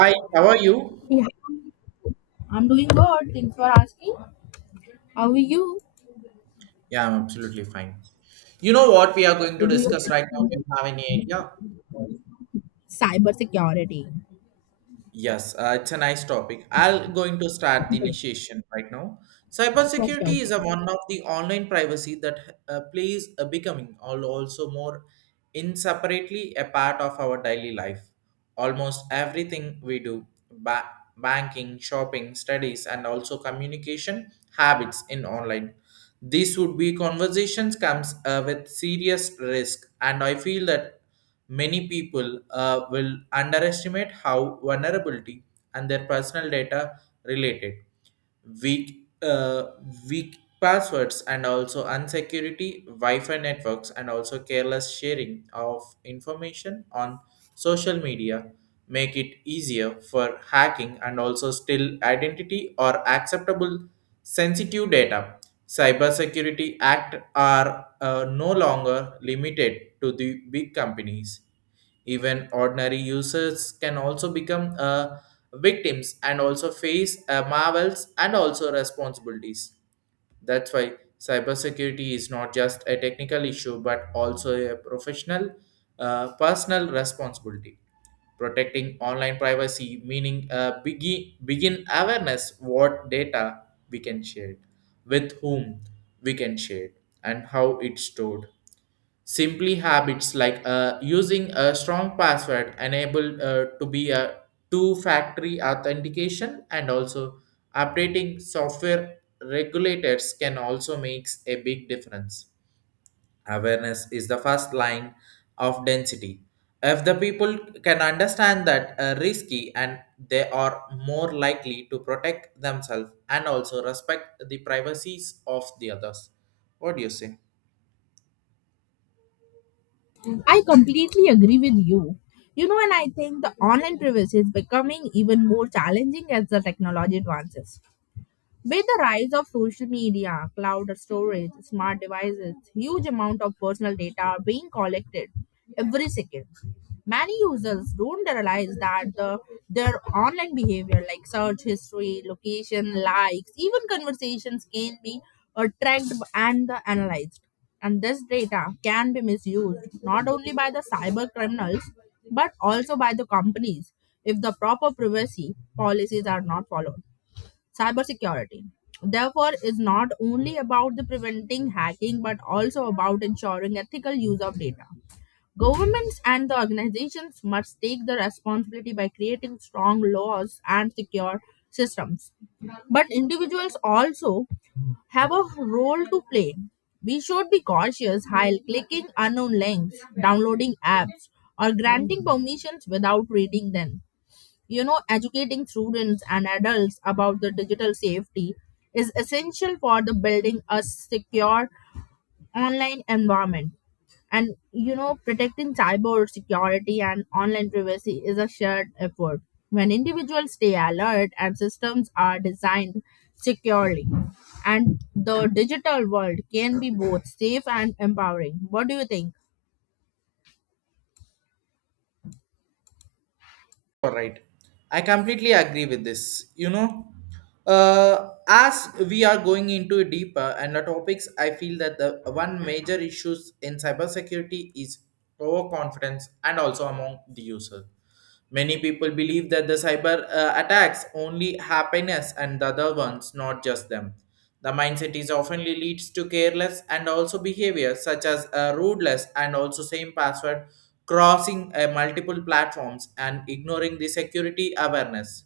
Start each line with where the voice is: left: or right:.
right: Hi, how are you?
left: Yeah, I'm doing good. Thanks for asking. How are you?
right: Yeah, I'm absolutely fine. You know what we are going
left: To
right: to
left: do your
right: discuss right now? Do you have any idea?
left: cyber security.
right: Yes, it's a nice topic. I'll going to start the initiation right now.
left: Sure, sure,
right: Cybersecurity is
left: sure.
right: a one of the online privacy that plays a becoming all also more inseparably a part of our daily life. Almost everything we do, banking, shopping, studies, and also communication habits in online. This would be conversations comes with serious risk, and I feel that many people will underestimate how vulnerability and their personal data related weak weak passwords and also unsecurity wi-fi networks and also careless sharing of information on social media make it easier for hacking and also still identity or acceptable sensitive data. Cybersecurity Act are no longer limited to the big companies. Even ordinary users can also become victims and also face marvels and also responsibilities. That's why cybersecurity is not just a technical issue but also a professional, personal responsibility protecting online privacy meaning begin awareness what data we can share, with whom we can share, and how it's stored. Simply habits like using a strong password, enabled to be a two factory authentication, and also updating software regulators can also makes a big difference. Awareness is the first line of density. If the people can understand that risky and they are more likely to protect themselves and also respect the privacies of the others. What do you say?
left: I completely agree with you. You know, and I think the online privacy is becoming even more challenging as the technology advances. With the rise of social media, cloud storage, smart devices, huge amount of personal data are being collected every second. Many users don't realize that their online behavior like search history, location, likes, even conversations can be tracked and analyzed. And this data can be misused not only by the cyber criminals but also by the companies if the proper privacy policies are not followed. Cybersecurity therefore is not only about the preventing hacking but also about ensuring ethical use of data. Governments and the organizations must take the responsibility by creating strong laws and secure systems, but individuals also have a role to play. We should be cautious while clicking unknown links, downloading apps, or granting permissions without reading them. You know, educating students and adults about the digital safety is essential for the building a secure online environment. And you know, protecting cyber security and online privacy is a shared effort. When individuals stay alert and systems are designed securely, and the digital world can be both safe and empowering. What do you think?
right: All right. I completely agree with this. You know, as we are going into deeper and the topics, I feel that the one major issues in cybersecurity is overconfidence and also among the user. Many people believe that the cyber attacks only happiness and the other ones, not just them. The mindset is often leads to careless and also behavior such as rudeness and also same password, crossing multiple platforms and ignoring the security awareness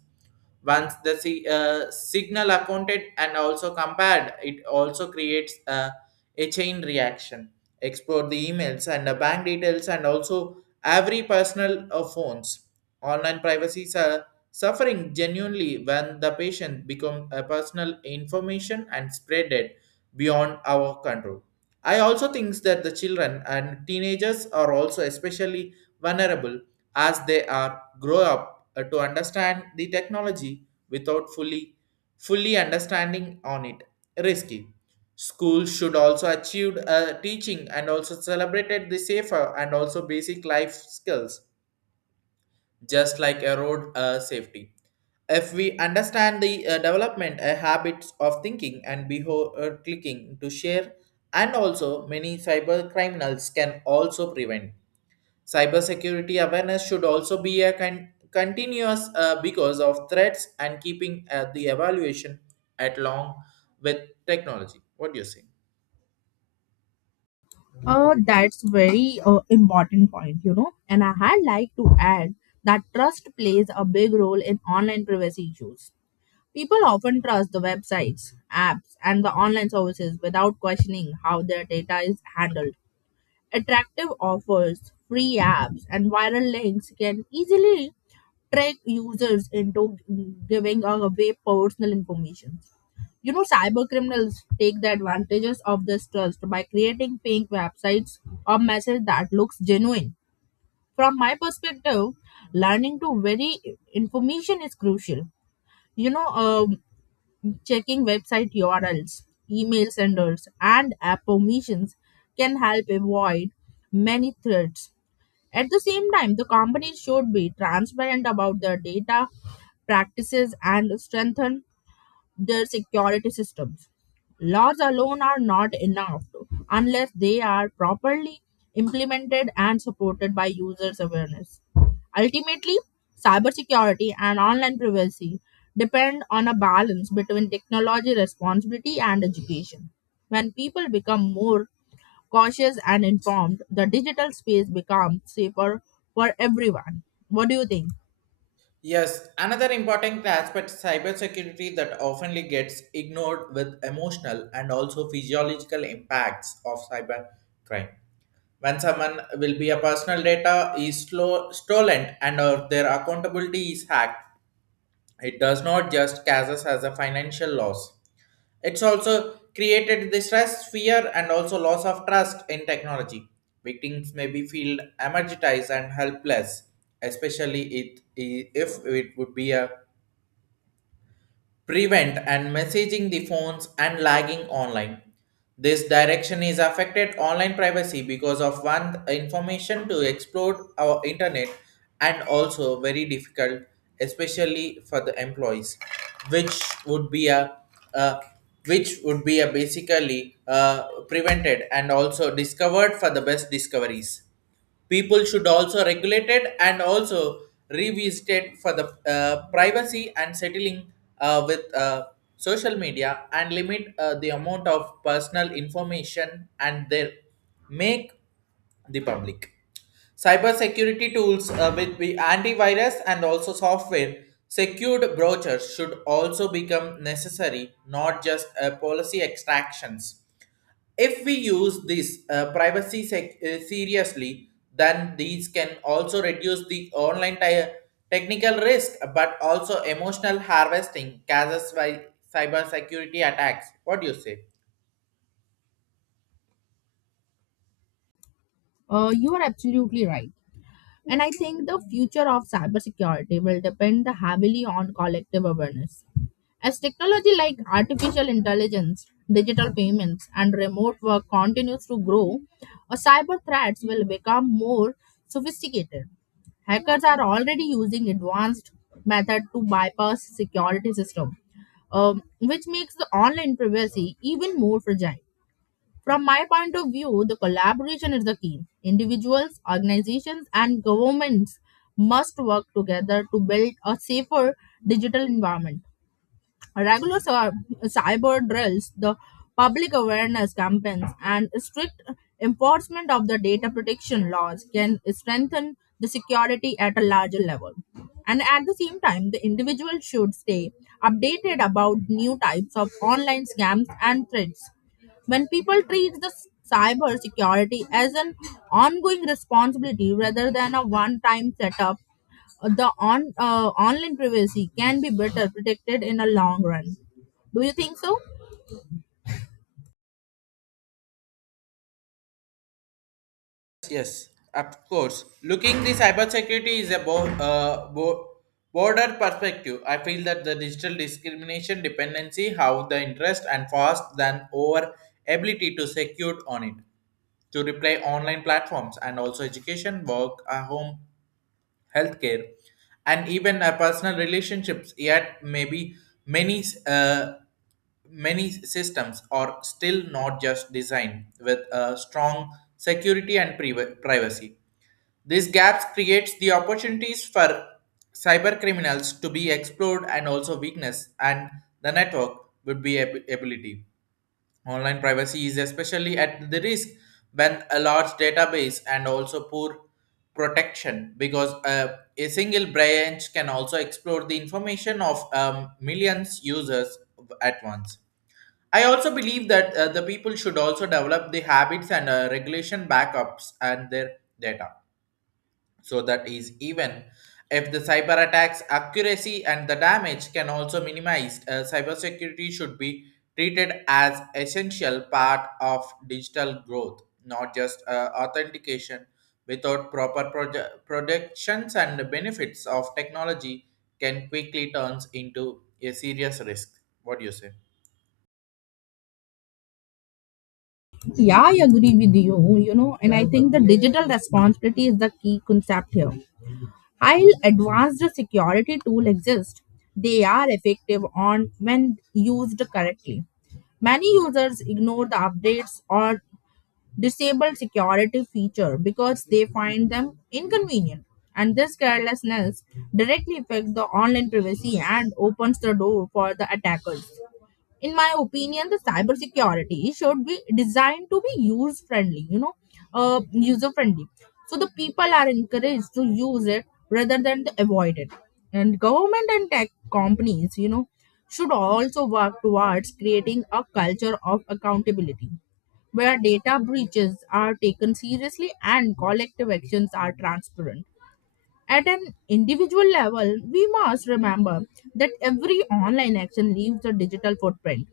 right: once the signal accounted and also compared it also creates a chain reaction, explore the emails and the bank details and also every personal phones. Online privacies are suffering genuinely when the patient become a personal information and spread it beyond our control. I also think that the children and teenagers are also especially vulnerable as they are grow up to understand the technology without fully understanding on it risky. Schools should also achieve teaching and also celebrated the safer and also basic life skills, just like a road safety. If we understand the development habits of thinking and behavior clicking to share, and also many cyber criminals can also prevent. Cybersecurity awareness should also be a continuous because of threats and keeping the evaluation at long with technology. What do you say?
left: That's very important point, you know. And I had like to add that trust plays a big role in online privacy issues. People often trust the websites, apps, and the online services without questioning how their data is handled. Attractive offers, free apps, and viral links can easily trick users into giving away personal information. You know, cyber criminals take the advantages of this trust by creating fake websites or message that looks genuine. From my perspective, learning to very information is crucial. You know, checking website URLs, email senders, and app permissions can help avoid many threats. At the same time, the companies should be transparent about their data practices and strengthen their security systems. Laws alone are not enough unless they are properly implemented and supported by users' awareness. Ultimately, cybersecurity and online privacy depend on a balance between technology responsibility and education. When people become more cautious and informed, the digital space becomes safer for everyone. What do you think?
right: Yes, another important aspect cybersecurity that oftenly gets ignored with emotional and also physiological impacts of cyber crime. When someone will be a personal data is slow, stolen and or their accountability is hacked, it does not just cause us as a financial loss. It's also created the stress, fear, and also loss of trust in technology. Victims may be feel energized and helpless, especially it, if it would be a prevent and messaging the phones and lagging online. This direction is affected online privacy because of one information to explode our internet and also very difficult, especially for the employees, which would be a uh, basically prevented and also discovered for the best discoveries. People should also regulate it and also revisit it for the privacy and settling with social media and limit the amount of personal information and their make the public. Cybersecurity tools with the antivirus and also software secured brochures should also become necessary, not just policy extractions. If we use this privacy seriously, then these can also reduce the online technical risk, but also emotional harvesting causes by cybersecurity attacks. What do you say?
left: You are absolutely right. And I think the future of cybersecurity will depend heavily on collective awareness. As technology like artificial intelligence, digital payments, and remote work continues to grow, cyber threats will become more sophisticated. Hackers are already using advanced method to bypass security system, which makes the online privacy even more fragile. From my point of view, the collaboration is the key. Individuals, organizations, and governments must work together to build a safer digital environment. Regular cyber drills, the public awareness campaigns, and strict enforcement of the data protection laws can strengthen the security at a larger level. And at the same time, the individual should stay updated about new types of online scams and threats. When people treat the cyber security as an ongoing responsibility rather than a one-time setup, the on online privacy can be better protected in the long run. Do you think so?
right: Yes, of course. Looking the cybersecurity is a border perspective. I feel that the digital discrimination dependency have the interest and fast than over ability to secure on it, to reply online platforms and also education, work, home, healthcare, and even personal relationships. Yet, maybe many uh, many systems are still not just designed with a strong security and privacy. These gaps creates the opportunities for cyber criminals to be explored and also weakness and the network would be ability. Online privacy is especially at the risk when a large database and also poor protection because a single branch can also explore the information of millions users at once. I also believe that the people should also develop the habits and regulation backups and their data so that is even if the cyber attacks accuracy and the damage can also minimized. Cybersecurity should be treated as essential part of digital growth, not just authentication. Without proper protections and the benefits of technology can quickly turns into a serious risk. What do you say?
left: Yeah, I agree with you. You know, and I think the digital responsibility is the key concept here. While advanced security tools exist, they are effective on when used correctly. Many users ignore the updates or disable security feature because they find them inconvenient, and this carelessness directly affects the online privacy and opens the door for the attackers. In my opinion, the cybersecurity should be designed to be user friendly, you know, user friendly. So the people are encouraged to use it rather than to avoid it. And government and tech companies, you know, should also work towards creating a culture of accountability where data breaches are taken seriously and collective actions are transparent. At an individual level, we must remember that every online action leaves a digital footprint.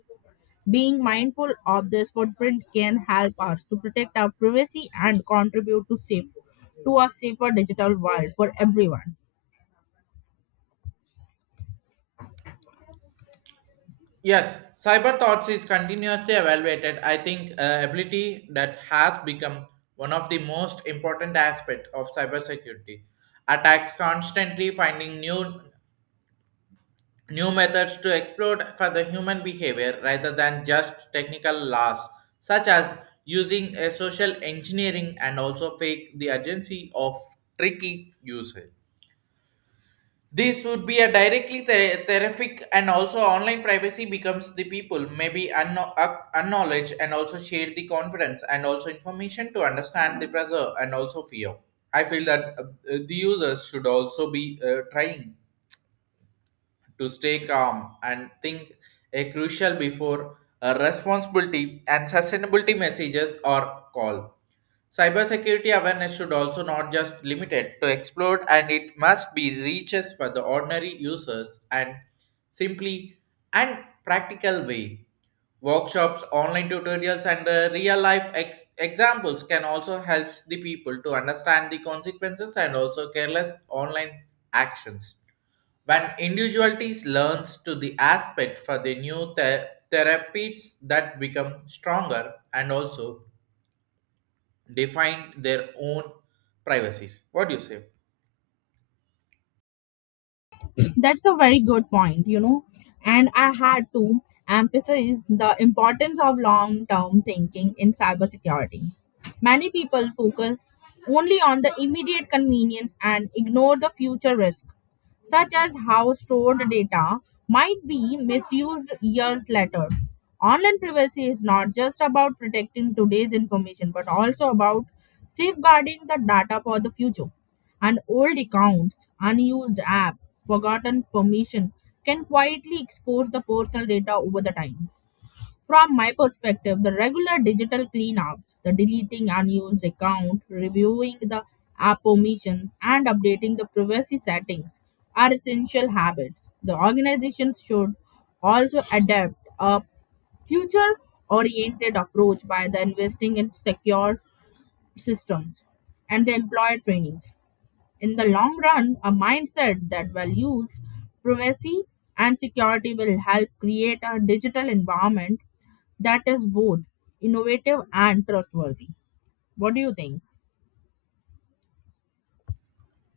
left: Being mindful of this footprint can help us to protect our privacy and contribute to safe to a safer digital world for everyone.
right: Yes, cyber thoughts is continuously evaluated. I think ability that has become one of the most important aspects of cybersecurity. Attacks constantly finding new methods to exploit for the human behavior rather than just technical laws, such as using a social engineering and also fake the urgency of tricky usage. This would be a directly terrific, and also online privacy becomes the people maybe acknowledge and also share the confidence and also information to understand the pressure and also fear. I feel that the users should also be trying to stay calm and think a crucial before a responsibility and sustainability messages or call. Cybersecurity awareness should also not just limited to explore, and it must be reaches for the ordinary users and simply and practical way. Workshops, online tutorials and real life examples can also help the people to understand the consequences and also careless online actions. When individualities learns to the aspect for the new therapies that become stronger and also define their own privacies. What do you say?
left: That's a very good point, you know. And I had to emphasize the importance of long term thinking in cybersecurity. Many people focus only on the immediate convenience and ignore the future risk, such as how stored data might be misused years later. Online privacy is not just about protecting today's information but also about safeguarding the data for the future, and old accounts, unused app, forgotten permission can quietly expose the personal data over the time. From my perspective, the regular digital cleanups, the deleting unused account, reviewing the app permissions, and updating the privacy settings are essential habits. The organizations should also adapt a future oriented approach by the investing in secure systems and the employer trainings. In the long run, a mindset that values privacy and security will help create a digital environment that is both innovative and trustworthy. What do you think?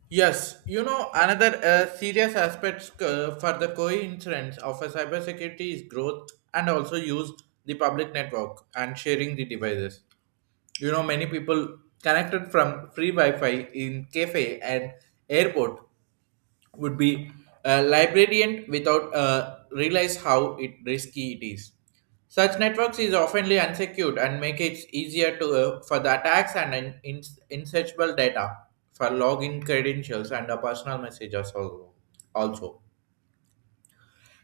right: Yes, you know, another serious aspect for the coincidence of a cybersecurity is growth and also use the public network and sharing the devices. You know, many people connected from free Wi Fi in cafe and airport would be a librarian without realize how it risky it is. Such networks is oftenly unsecured and make it easier to for the attacks and insearchable data for login credentials and personal messages also. Also.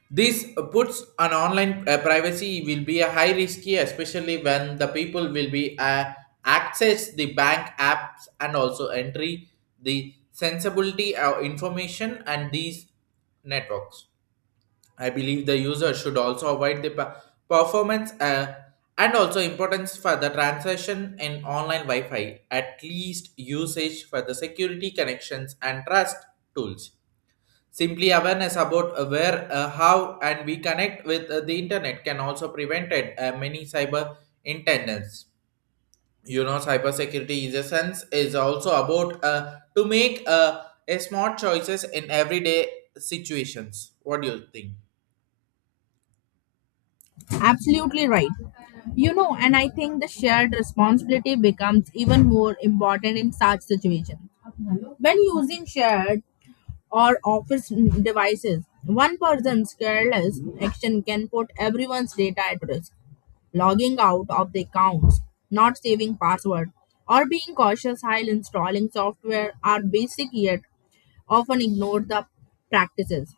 right: This puts an online privacy will be a high risky, especially when the people will be access the bank apps and also entry the sensibility of information and these networks. I believe the user should also avoid the performance and also importance for the transaction in online Wi-Fi. At least usage for the security connections and trust tools. Simply awareness about where, how, and we connect with the internet can also prevent it, many cyber intendants. You know, cybersecurity is a sense is also about to make a smart choices in everyday situations. What do you think?
left: Absolutely right. You know, and I think the shared responsibility becomes even more important in such situations. When using shared or office devices, one person's careless action can put everyone's data at risk. Logging out of the accounts, not saving password, or being cautious while installing software are basic yet often ignored the practices.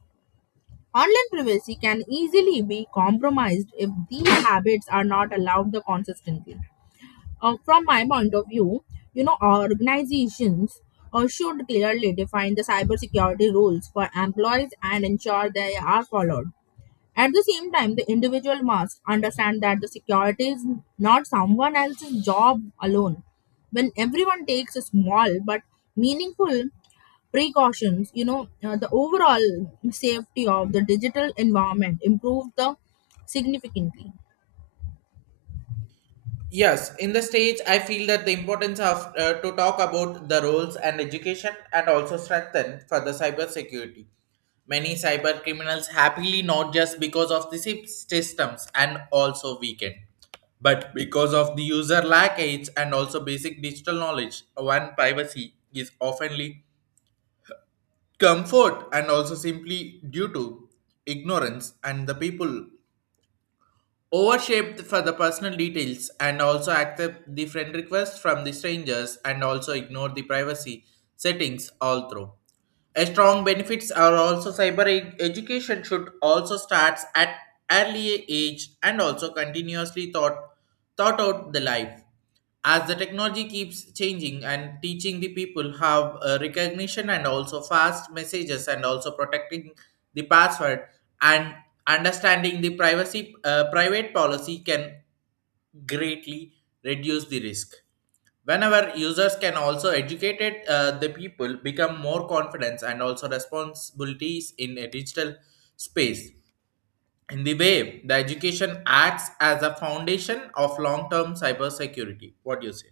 left: Online privacy can easily be compromised if these habits are not allowed the consistently. From my point of view, you know, organizations should clearly define the cybersecurity rules for employees and ensure they are followed. At the same time, the individual must understand that the security is not someone else's job alone. When everyone takes a small but meaningful precautions, you know, the overall safety of the digital environment improves the significantly.
right: Yes, in the stage, I feel that the importance of to talk about the roles and education and also strengthen for the cyber security. Many cyber criminals happily not just because of the systems and also weakened, but because of the user lack age and also basic digital knowledge. One privacy is oftenly comfort and also simply due to ignorance and the people overshaped for the personal details and also accept the friend requests from the strangers and also ignore the privacy settings all through. A strong benefits are also cyber education should also starts at early age and also continuously thought out the life. As the technology keeps changing and teaching the people have recognition and also fast messages and also protecting the password and understanding the privacy private policy can greatly reduce the risk. Whenever users can also educate it, the people become more confidence and also responsibilities in a digital space. In the way, the education acts as a foundation of long-term cybersecurity. What do you say?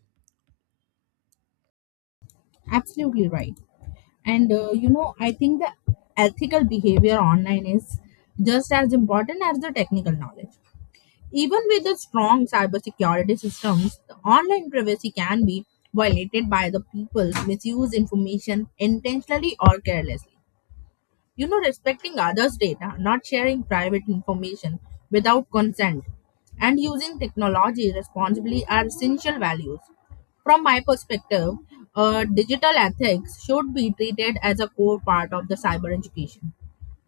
left: Absolutely right. And you know, I think the ethical behavior online is just as important as the technical knowledge. Even with the strong cybersecurity systems, the online privacy can be violated by the people misuse information intentionally or carelessly. You know, respecting others' data, not sharing private information without consent, and using technology responsibly are essential values. From my perspective, digital ethics should be treated as a core part of the cyber education.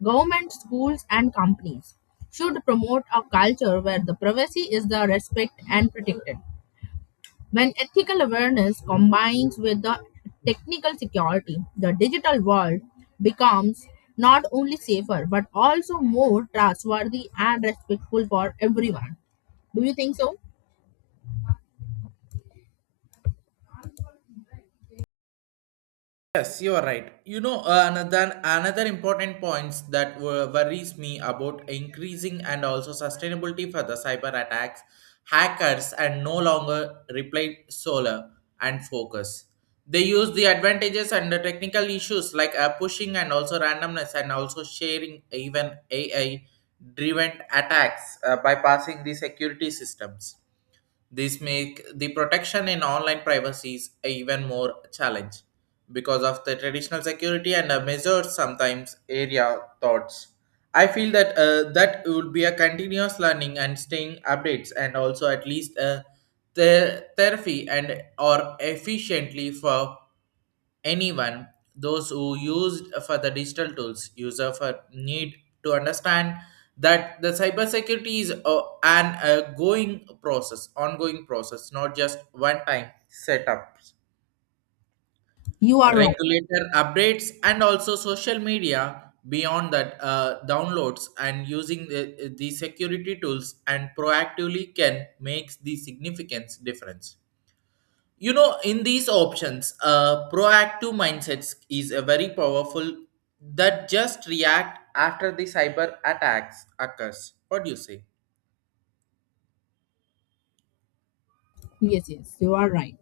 left: Government, schools, and companies should promote a culture where the privacy is the respect and protected. When ethical awareness combines with the technical security, the digital world becomes not only safer but also more trustworthy and respectful for everyone. Do you think so?
right: Yes, you are right. You know, another important points that worries me about increasing and also sustainability for the cyber attacks, hackers and no longer reply solar and focus. They use the advantages and the technical issues like pushing and also randomness and also sharing even AI driven attacks bypassing the security systems. This make the protection in online privacies a even more challenge because of the traditional security and measures sometimes area thoughts. I feel that would be a continuous learning and staying updates and also at least a therapy and or efficiently for anyone those who used for the digital tools user for need to understand that the cybersecurity is a, an a going process ongoing process not just one time setups
left: You are wrong.
right: regulator updates and also social media beyond that downloads and using the security tools and proactively can make the significance difference. In these options proactive mindsets is a very powerful that just react after the cyber attacks occurs. What do you say?
left: Yes, yes, you are right.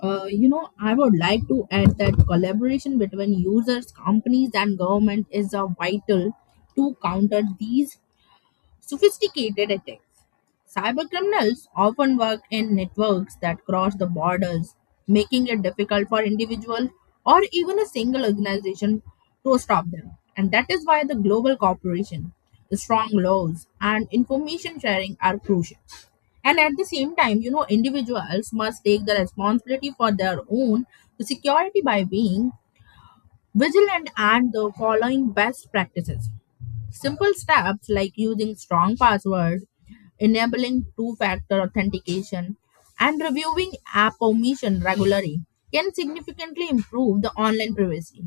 left: You know, I would like to add that collaboration between users, companies, and government is vital to counter these sophisticated attacks. Cybercriminals often work in networks that cross the borders, making it difficult for individual or even a single organization to stop them. And that is why the global cooperation, the strong laws, and information sharing are crucial. And at the same time, you know, individuals must take the responsibility for their own security by being vigilant and the following best practices. Simple steps like using strong passwords, enabling two-factor authentication, and reviewing app permission regularly can significantly improve the online privacy.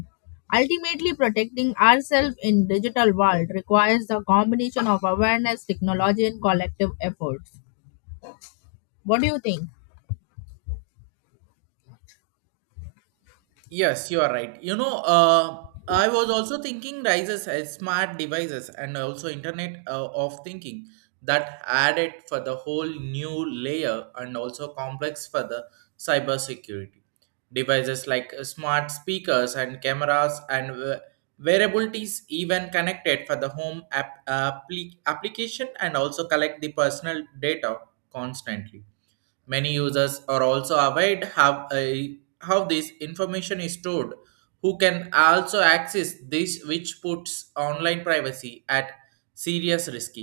left: Ultimately, protecting ourselves in digital world requires a combination of awareness, technology, and collective efforts. What do you think?
right: Yes, you are right. I was also thinking rises as smart devices and also Internet of Thinking that added for the whole new layer and also complex for the cybersecurity. Devices like smart speakers and cameras and wearables even connected for the home application and also collect the personal data constantly. Many users are also aware how this information is stored, who can also access this, which puts online privacy at serious risk.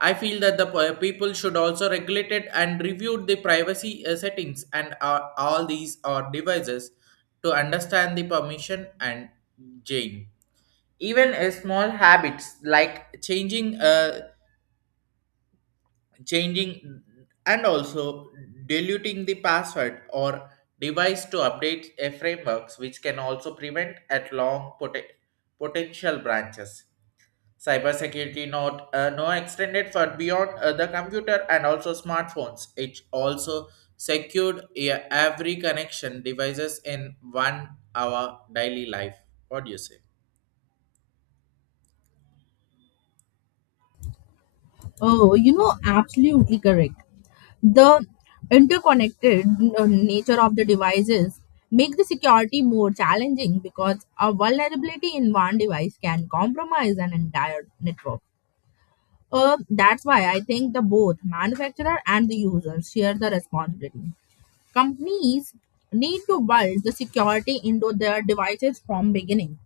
right: I feel that the people should also regulate it and review the privacy settings and all these or devices to understand the permission and gain. Even a small habits like changing and also diluting the password or device to update a frameworks which can also prevent at long potential branches. Cybersecurity not no extended for beyond the computer and also smartphones it also secured, yeah, every connection devices in 1 hour daily life. What do you say?
left: Oh, you know, absolutely correct. The interconnected nature of the devices make the security more challenging because a vulnerability in one device can compromise an entire network. That's why I think the both manufacturer and the users share the responsibility. Companies need to build the security into their devices from beginning.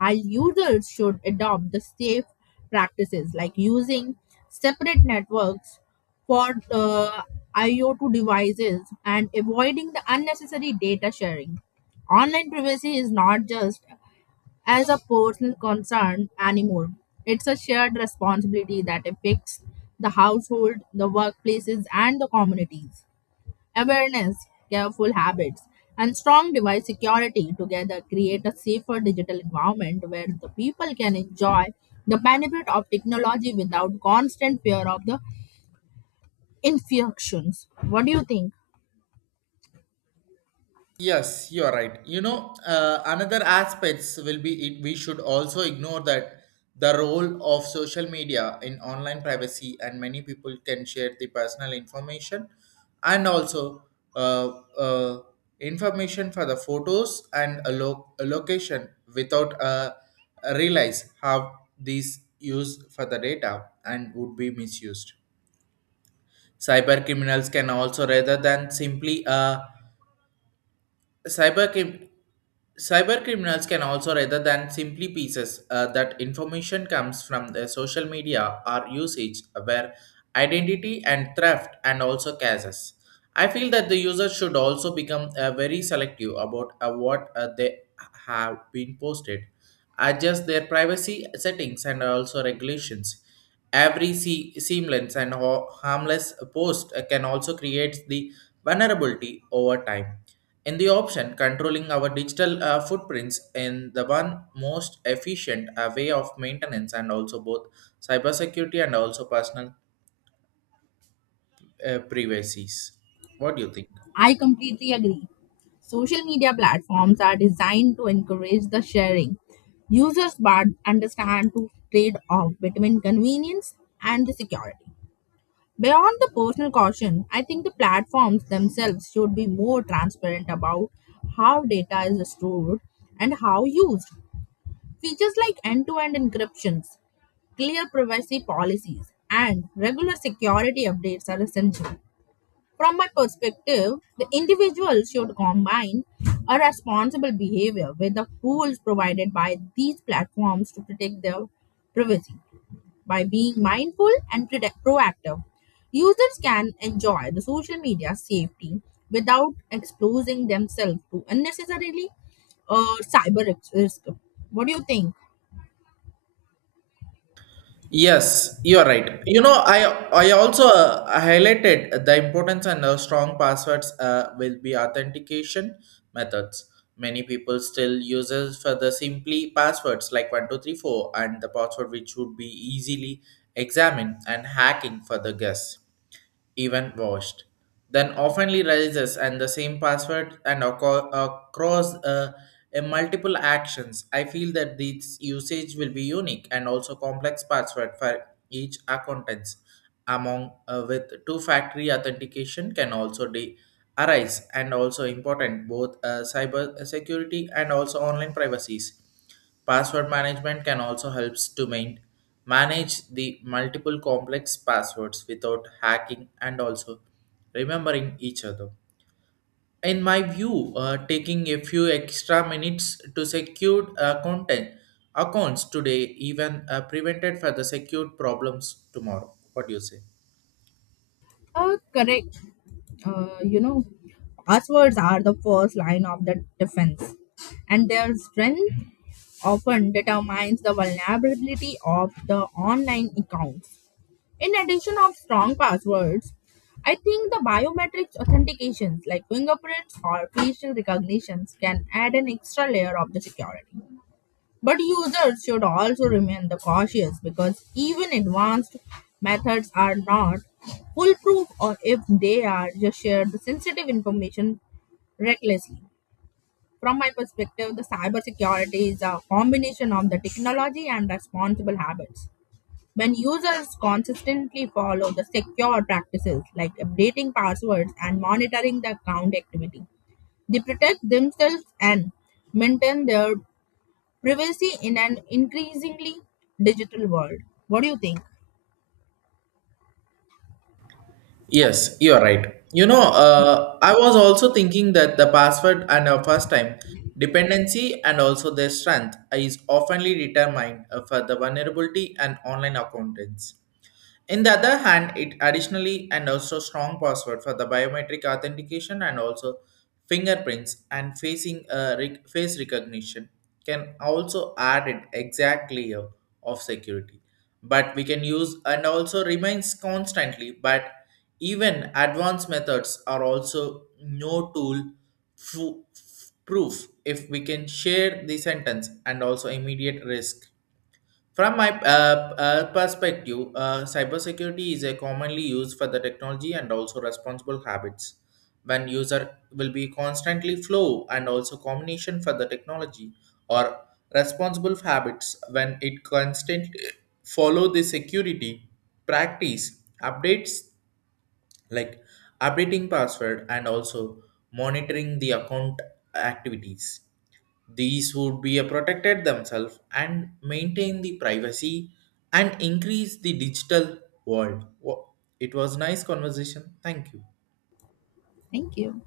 left: Our users should adopt the safe practices like using separate networks for IoT devices and avoiding the unnecessary data sharing. Online privacy is not just as a personal concern anymore. It's a shared responsibility that affects the household, the workplaces, and the communities. Awareness, careful habits, and strong device security together create a safer digital environment where the people can enjoy the benefit of technology without constant fear of the infections. What do you think?
right: Yes, you are right. Another aspects will be it, we should also ignore that the role of social media in online privacy and many people can share the personal information and also uh, uh, information for the photos and a location without realize how these use for the data and would be misused. Cyber criminals can also rather than simply cyber crim- cyber criminals can also rather than simply pieces that information comes from the social media or usage where identity and theft and also cases. I feel that the user should also become very selective about what they have been posted, adjust their privacy settings and also regulations. Every seamless and harmless post can also create the vulnerability over time in the option, controlling our digital footprints in the one most efficient way of maintenance and also both cybersecurity and also personal privacies. What do you think?
left: I completely agree. Social media platforms are designed to encourage the sharing. Users but understand to trade off between convenience and the security. Beyond the personal caution, I think the platforms themselves should be more transparent about how data is stored and how used. Features like end to end encryptions, clear privacy policies, and regular security updates are essential. From my perspective, the individual should combine a responsible behavior with the tools provided by these platforms to protect their privacy by being mindful and proactive. Users can enjoy the social media safety without exposing themselves to unnecessarily risk. What do you think?
right: Yes, you are right. I also highlighted the importance and strong passwords will be authentication methods. Many people still uses for the simply passwords like 1234 and the password which would be easily examined and hacking for the guess. Even washed, then oftenly rises and the same password and across a multiple actions. I feel that this usage will be unique and also complex password for each accountants among with two factory authentication can also arise and also important both cyber security and also online privacies. Password management can also helps to manage the multiple complex passwords without hacking and also remembering each other. In my view, taking a few extra minutes to secure content accounts today even prevented further secure problems tomorrow. What do you say?
left: Correct. You know, passwords are the first line of the defense, and their strength often determines the vulnerability of the online accounts. In addition of strong passwords, I think the biometrics authentications like fingerprints or facial recognitions can add an extra layer of the security. But users should also remain the cautious because even advanced methods are not foolproof or if they are just share the sensitive information recklessly. From my perspective, the cybersecurity is a combination of the technology and responsible habits. When users consistently follow the secure practices like updating passwords and monitoring the account activity, they protect themselves and maintain their privacy in an increasingly digital world. What do you think?
right: Yes, you are right. I was also thinking that the password and a first time dependency and also their strength is oftenly determined for the vulnerability and online accountants. In the other hand, it additionally and also strong password for the biometric authentication and also fingerprints and face recognition can also add an exact layer of security. But we can use and also remains constantly. But even advanced methods are also no tool fu- proof if we can share the sentence and also immediate risk. From my perspective, cybersecurity is a commonly used for the technology and also responsible habits. When user will be constantly flow and also combination for the technology or responsible habits when it constantly follow the security practice updates like updating password and also monitoring the account activities these would be a protected themselves and maintain the privacy and increase the digital world. It was nice conversation. Thank you.
left: Thank you.